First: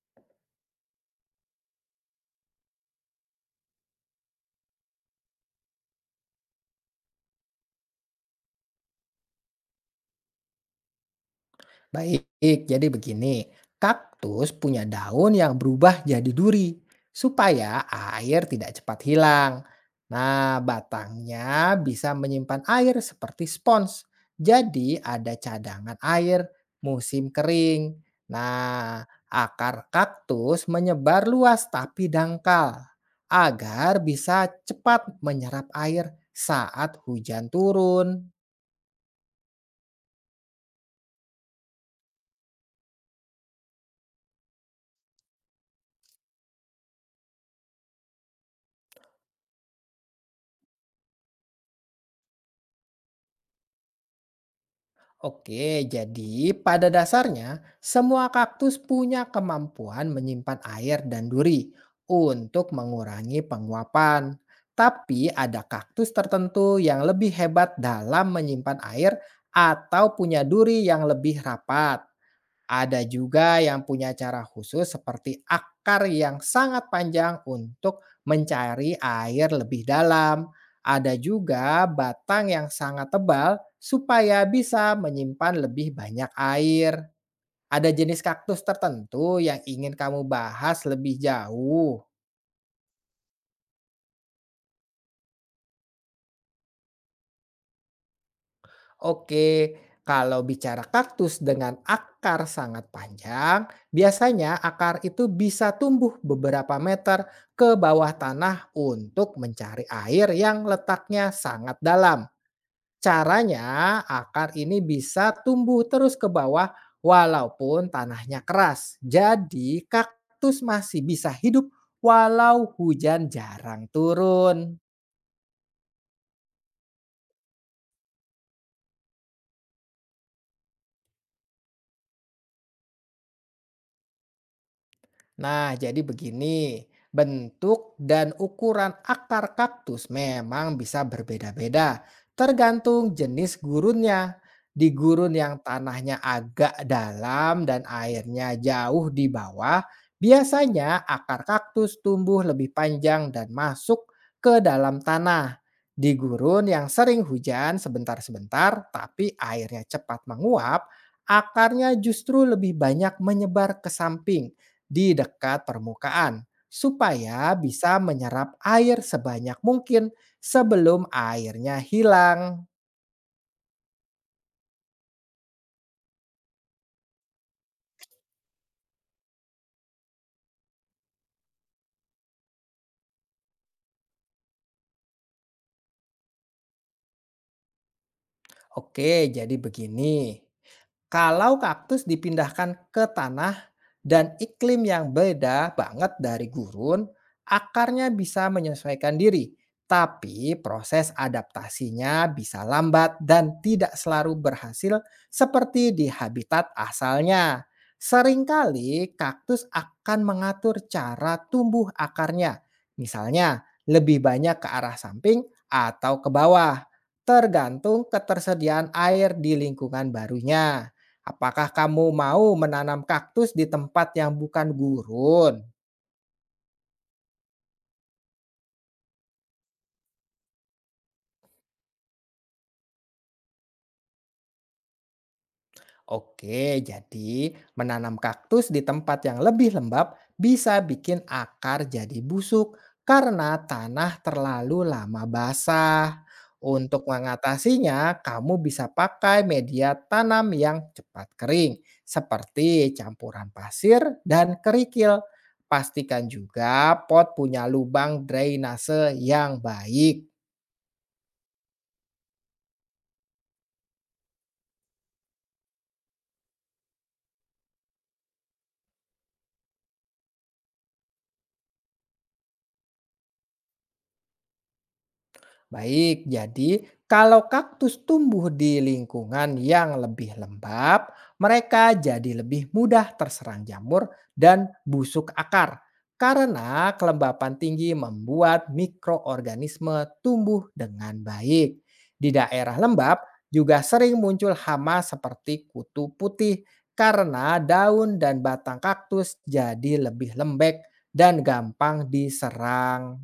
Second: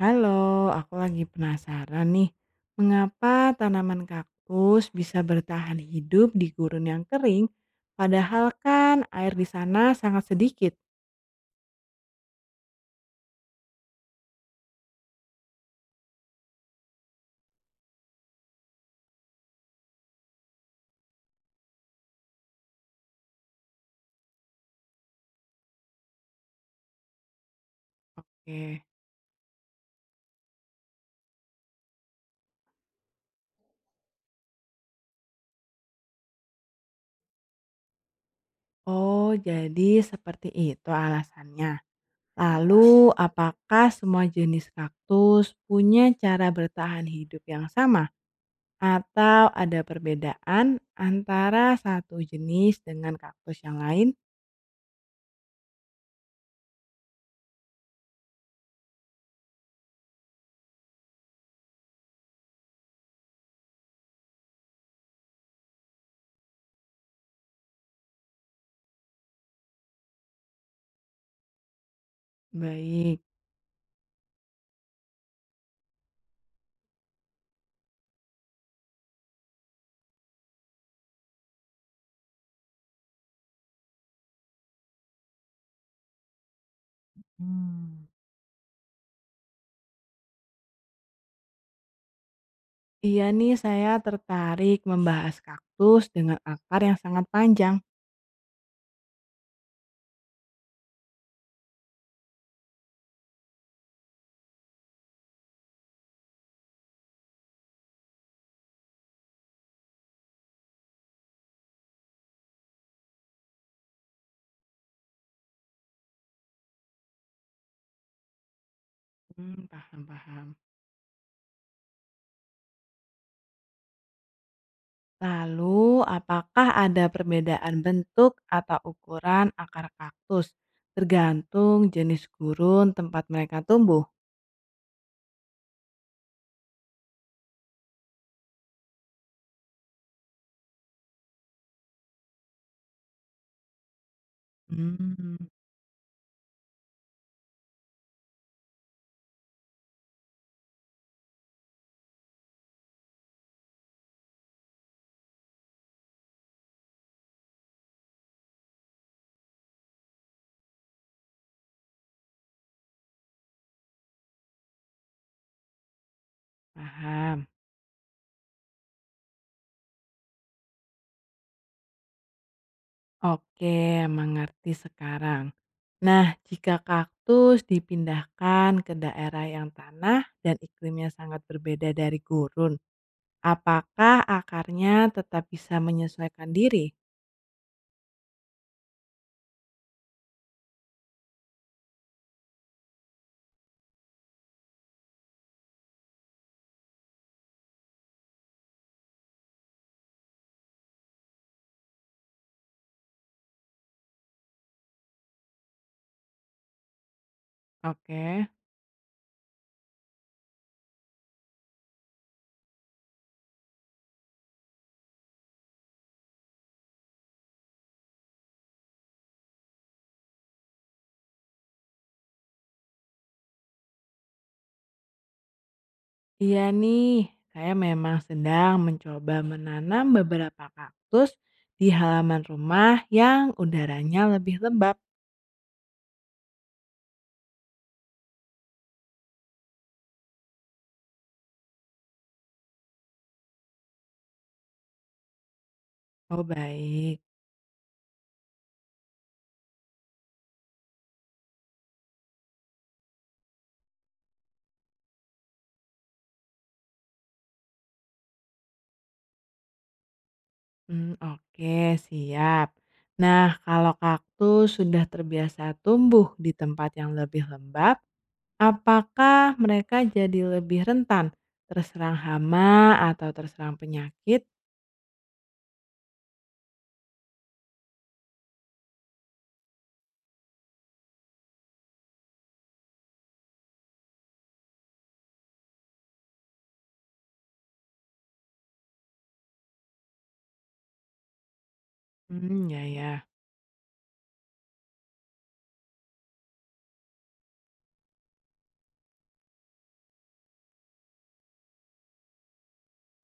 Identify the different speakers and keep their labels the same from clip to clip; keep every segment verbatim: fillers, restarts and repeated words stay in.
Speaker 1: Halo, aku lagi penasaran nih, mengapa tanaman kaktus bisa bertahan hidup di gurun yang kering, padahal kan air di sana sangat sedikit?
Speaker 2: Baik, jadi begini, kaktus punya daun yang berubah jadi duri supaya air tidak cepat hilang. Nah, batangnya bisa menyimpan air seperti spons. Jadi ada cadangan air musim kering.
Speaker 1: Oke.
Speaker 2: Nah, akar kaktus menyebar luas tapi dangkal agar bisa cepat menyerap air saat hujan turun.
Speaker 1: Oh, jadi seperti itu alasannya. Lalu, apakah semua jenis kaktus punya cara bertahan hidup yang sama? Atau ada perbedaan antara satu jenis dengan kaktus yang lain?
Speaker 2: Oke, jadi pada dasarnya semua kaktus punya kemampuan menyimpan air dan duri untuk mengurangi penguapan. Tapi ada kaktus tertentu yang lebih hebat dalam menyimpan air atau punya duri yang lebih rapat. Ada
Speaker 1: Baik.
Speaker 2: juga yang punya cara khusus seperti akar yang sangat panjang untuk mencari air lebih dalam. Ada juga batang yang sangat tebal supaya bisa menyimpan lebih banyak air. Ada
Speaker 1: Hmm.
Speaker 2: jenis kaktus tertentu yang ingin kamu bahas lebih jauh.
Speaker 1: Iya nih, saya tertarik membahas kaktus dengan akar yang sangat panjang.
Speaker 2: Oke, kalau bicara kaktus dengan akar sangat panjang, biasanya akar itu bisa tumbuh beberapa meter ke bawah tanah untuk mencari air yang letaknya sangat dalam. Caranya, akar ini bisa tumbuh terus ke bawah walaupun tanahnya keras.
Speaker 1: Hmm,
Speaker 2: Jadi,
Speaker 1: paham, paham.
Speaker 2: kaktus masih bisa hidup walau hujan jarang turun.
Speaker 1: Lalu, apakah ada perbedaan bentuk atau ukuran akar kaktus tergantung jenis gurun tempat mereka tumbuh?
Speaker 2: Nah, jadi begini, bentuk dan ukuran akar kaktus memang bisa berbeda-beda, tergantung jenis gurunnya. Di gurun
Speaker 1: Hmm,
Speaker 2: yang tanahnya agak dalam dan airnya jauh di bawah, biasanya akar kaktus tumbuh lebih panjang dan masuk ke dalam tanah. Di gurun yang sering hujan sebentar-sebentar, tapi airnya cepat menguap, akarnya justru lebih banyak menyebar ke samping di dekat permukaan
Speaker 1: paham.
Speaker 2: supaya bisa menyerap air sebanyak mungkin sebelum airnya hilang.
Speaker 1: Oke, mengerti sekarang. Nah, jika kaktus dipindahkan ke daerah yang tanah dan iklimnya sangat berbeda dari gurun, apakah akarnya tetap bisa menyesuaikan diri?
Speaker 2: Oke, jadi begini. Kalau kaktus dipindahkan ke tanah dan iklim yang beda banget dari gurun, akarnya bisa menyesuaikan diri, tapi proses adaptasinya bisa lambat dan tidak selalu berhasil seperti di habitat asalnya.
Speaker 1: Oke.
Speaker 2: Seringkali kaktus akan mengatur cara tumbuh akarnya, misalnya lebih banyak ke arah samping atau ke bawah, tergantung ketersediaan air di lingkungan barunya. Apakah kamu mau menanam kaktus di tempat yang bukan gurun?
Speaker 1: Iya nih, saya memang sedang mencoba menanam beberapa kaktus di halaman rumah yang udaranya lebih lembab.
Speaker 2: Oke, jadi menanam kaktus di tempat yang lebih lembab bisa bikin akar jadi busuk karena tanah terlalu lama basah.
Speaker 1: Oh,
Speaker 2: Untuk
Speaker 1: baik.
Speaker 2: mengatasinya, kamu bisa pakai media tanam yang cepat kering, seperti campuran pasir dan kerikil. Pastikan juga pot punya lubang drainase yang baik.
Speaker 1: Hmm, oke, siap. Nah, kalau kaktus sudah terbiasa tumbuh di tempat yang lebih lembab, apakah mereka jadi lebih rentan terserang hama atau terserang penyakit?
Speaker 2: Baik, jadi kalau kaktus tumbuh di lingkungan yang lebih lembab, mereka jadi lebih mudah terserang jamur dan busuk akar. Karena kelembapan tinggi membuat mikroorganisme tumbuh dengan baik. Di
Speaker 1: Hmm,
Speaker 2: daerah
Speaker 1: ya
Speaker 2: lembab
Speaker 1: ya.
Speaker 2: juga sering muncul hama seperti kutu putih karena daun dan batang kaktus jadi lebih lembek dan gampang diserang.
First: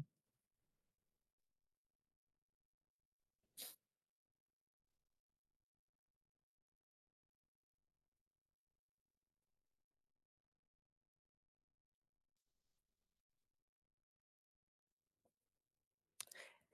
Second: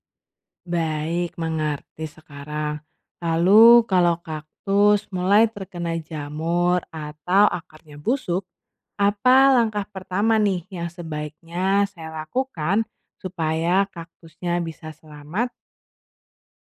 Speaker 1: Baik, mengerti sekarang. Lalu kalau kaktus mulai terkena jamur atau akarnya busuk, apa langkah pertama nih yang sebaiknya saya lakukan supaya kaktusnya bisa selamat?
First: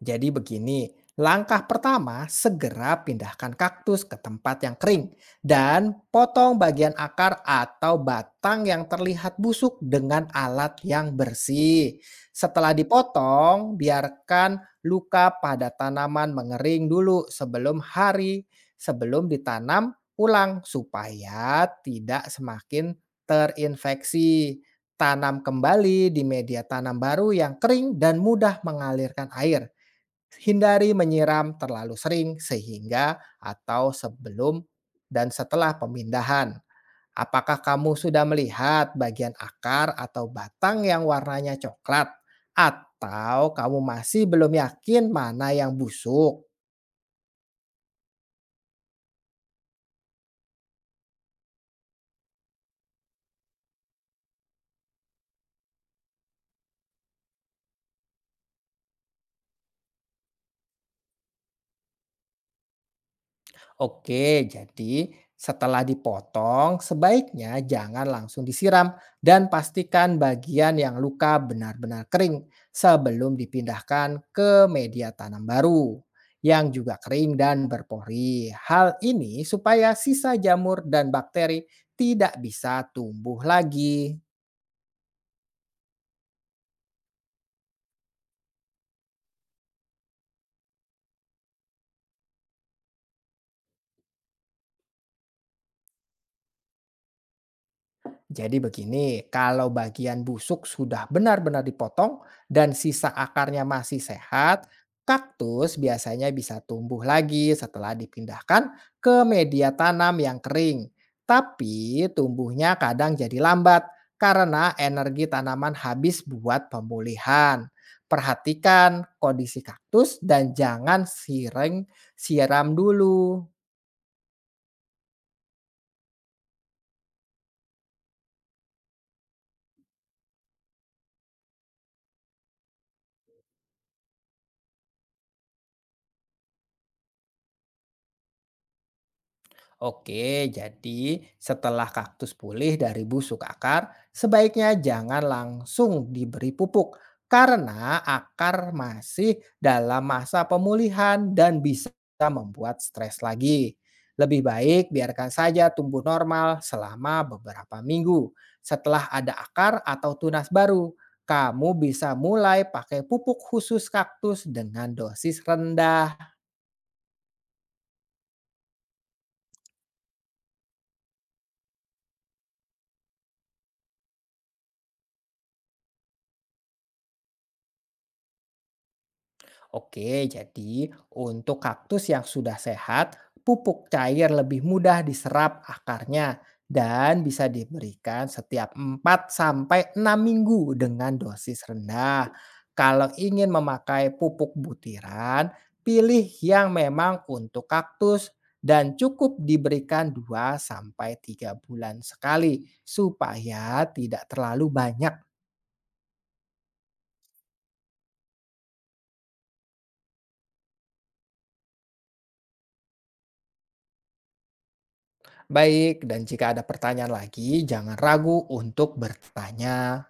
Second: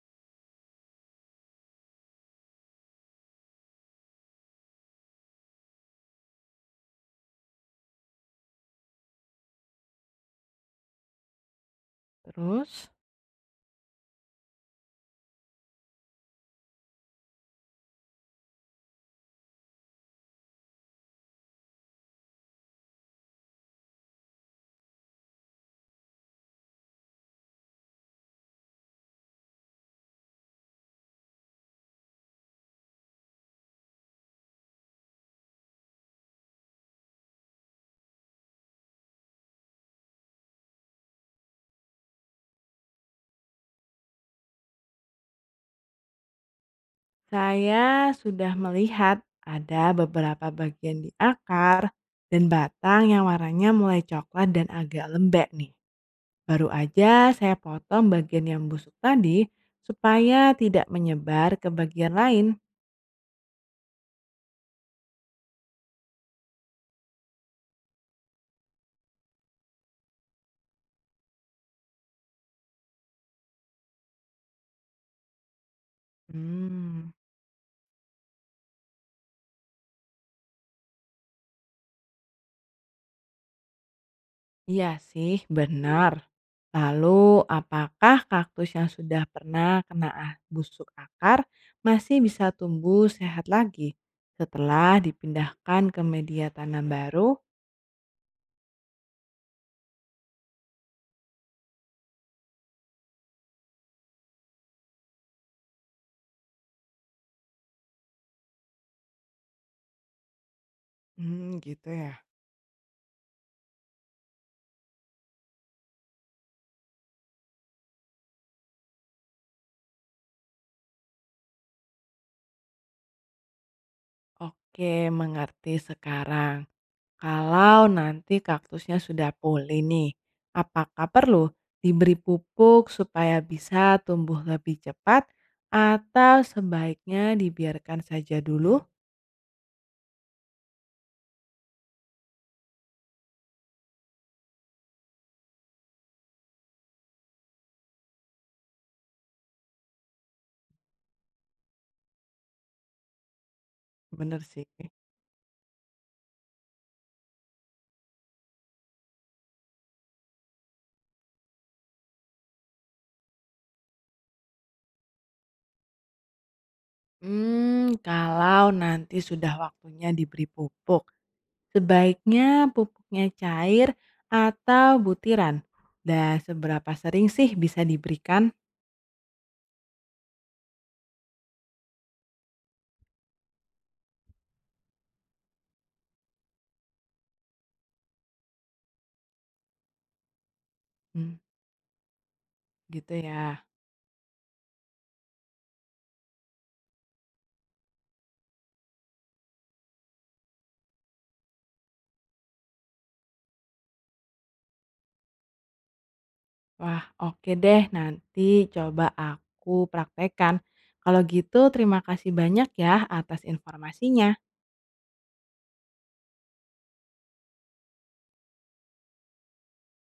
Speaker 2: Jadi begini, langkah pertama segera pindahkan kaktus ke tempat yang kering dan potong bagian akar atau batang yang terlihat busuk dengan alat yang bersih. Setelah
Speaker 1: Terus,
Speaker 2: dipotong, biarkan luka pada tanaman mengering dulu sebelum hari sebelum ditanam ulang supaya tidak semakin terinfeksi. Tanam kembali di media tanam baru yang kering dan mudah mengalirkan air. Hindari menyiram terlalu sering sehingga atau sebelum dan setelah pemindahan. Apakah kamu sudah melihat bagian akar atau batang yang warnanya coklat? Atau kamu masih belum yakin mana yang busuk?
Speaker 1: saya sudah melihat ada beberapa bagian di akar dan batang yang warnanya mulai coklat dan agak lembek nih. Baru aja saya potong bagian yang busuk tadi supaya tidak menyebar ke bagian lain.
Speaker 2: Oke, jadi setelah dipotong, sebaiknya jangan langsung disiram dan pastikan bagian yang luka benar-benar kering sebelum dipindahkan ke media tanam baru yang juga
Speaker 1: Hmm,
Speaker 2: kering dan berpori. Hal ini supaya sisa jamur dan bakteri tidak bisa tumbuh lagi.
Speaker 1: iya sih, benar. Lalu, apakah kaktus yang sudah pernah kena a- busuk akar masih bisa tumbuh sehat lagi setelah dipindahkan ke media tanam baru?
Speaker 2: Jadi begini, kalau bagian busuk sudah benar-benar dipotong dan sisa akarnya masih sehat, kaktus biasanya bisa tumbuh lagi setelah dipindahkan ke media tanam yang kering.
Speaker 1: Hmm, gitu
Speaker 2: Tapi
Speaker 1: ya.
Speaker 2: tumbuhnya kadang jadi lambat karena energi tanaman habis buat pemulihan. Perhatikan kondisi kaktus dan jangan siring siram dulu.
Speaker 1: Oke, mengerti sekarang. Kalau nanti kaktusnya sudah pulih nih, apakah perlu diberi pupuk supaya bisa tumbuh lebih cepat atau sebaiknya dibiarkan saja dulu?
Speaker 2: Oke, jadi setelah kaktus pulih dari busuk akar, sebaiknya jangan langsung diberi pupuk karena akar masih dalam masa pemulihan dan bisa membuat stres lagi.
Speaker 1: Bener
Speaker 2: Lebih
Speaker 1: sih.
Speaker 2: baik biarkan saja tumbuh normal selama beberapa minggu. Setelah ada akar atau tunas baru, kamu bisa mulai pakai pupuk khusus kaktus dengan dosis rendah.
Speaker 1: Hmm, kalau nanti sudah waktunya diberi pupuk, sebaiknya pupuknya cair atau butiran. Dan seberapa sering sih bisa diberikan?
Speaker 2: Oke, jadi untuk kaktus yang sudah sehat, pupuk cair lebih mudah diserap akarnya dan bisa diberikan setiap empat sampai enam minggu dengan
Speaker 1: Hmm,
Speaker 2: dosis rendah. Kalau
Speaker 1: gitu
Speaker 2: ingin
Speaker 1: ya.
Speaker 2: memakai pupuk butiran, pilih yang memang untuk kaktus dan cukup diberikan dua sampai tiga bulan sekali supaya tidak terlalu banyak.
Speaker 1: Wah, oke deh. Nanti coba aku praktekkan. Kalau gitu, terima kasih banyak ya atas informasinya.
Speaker 2: Baik, dan jika ada pertanyaan lagi, jangan ragu untuk bertanya.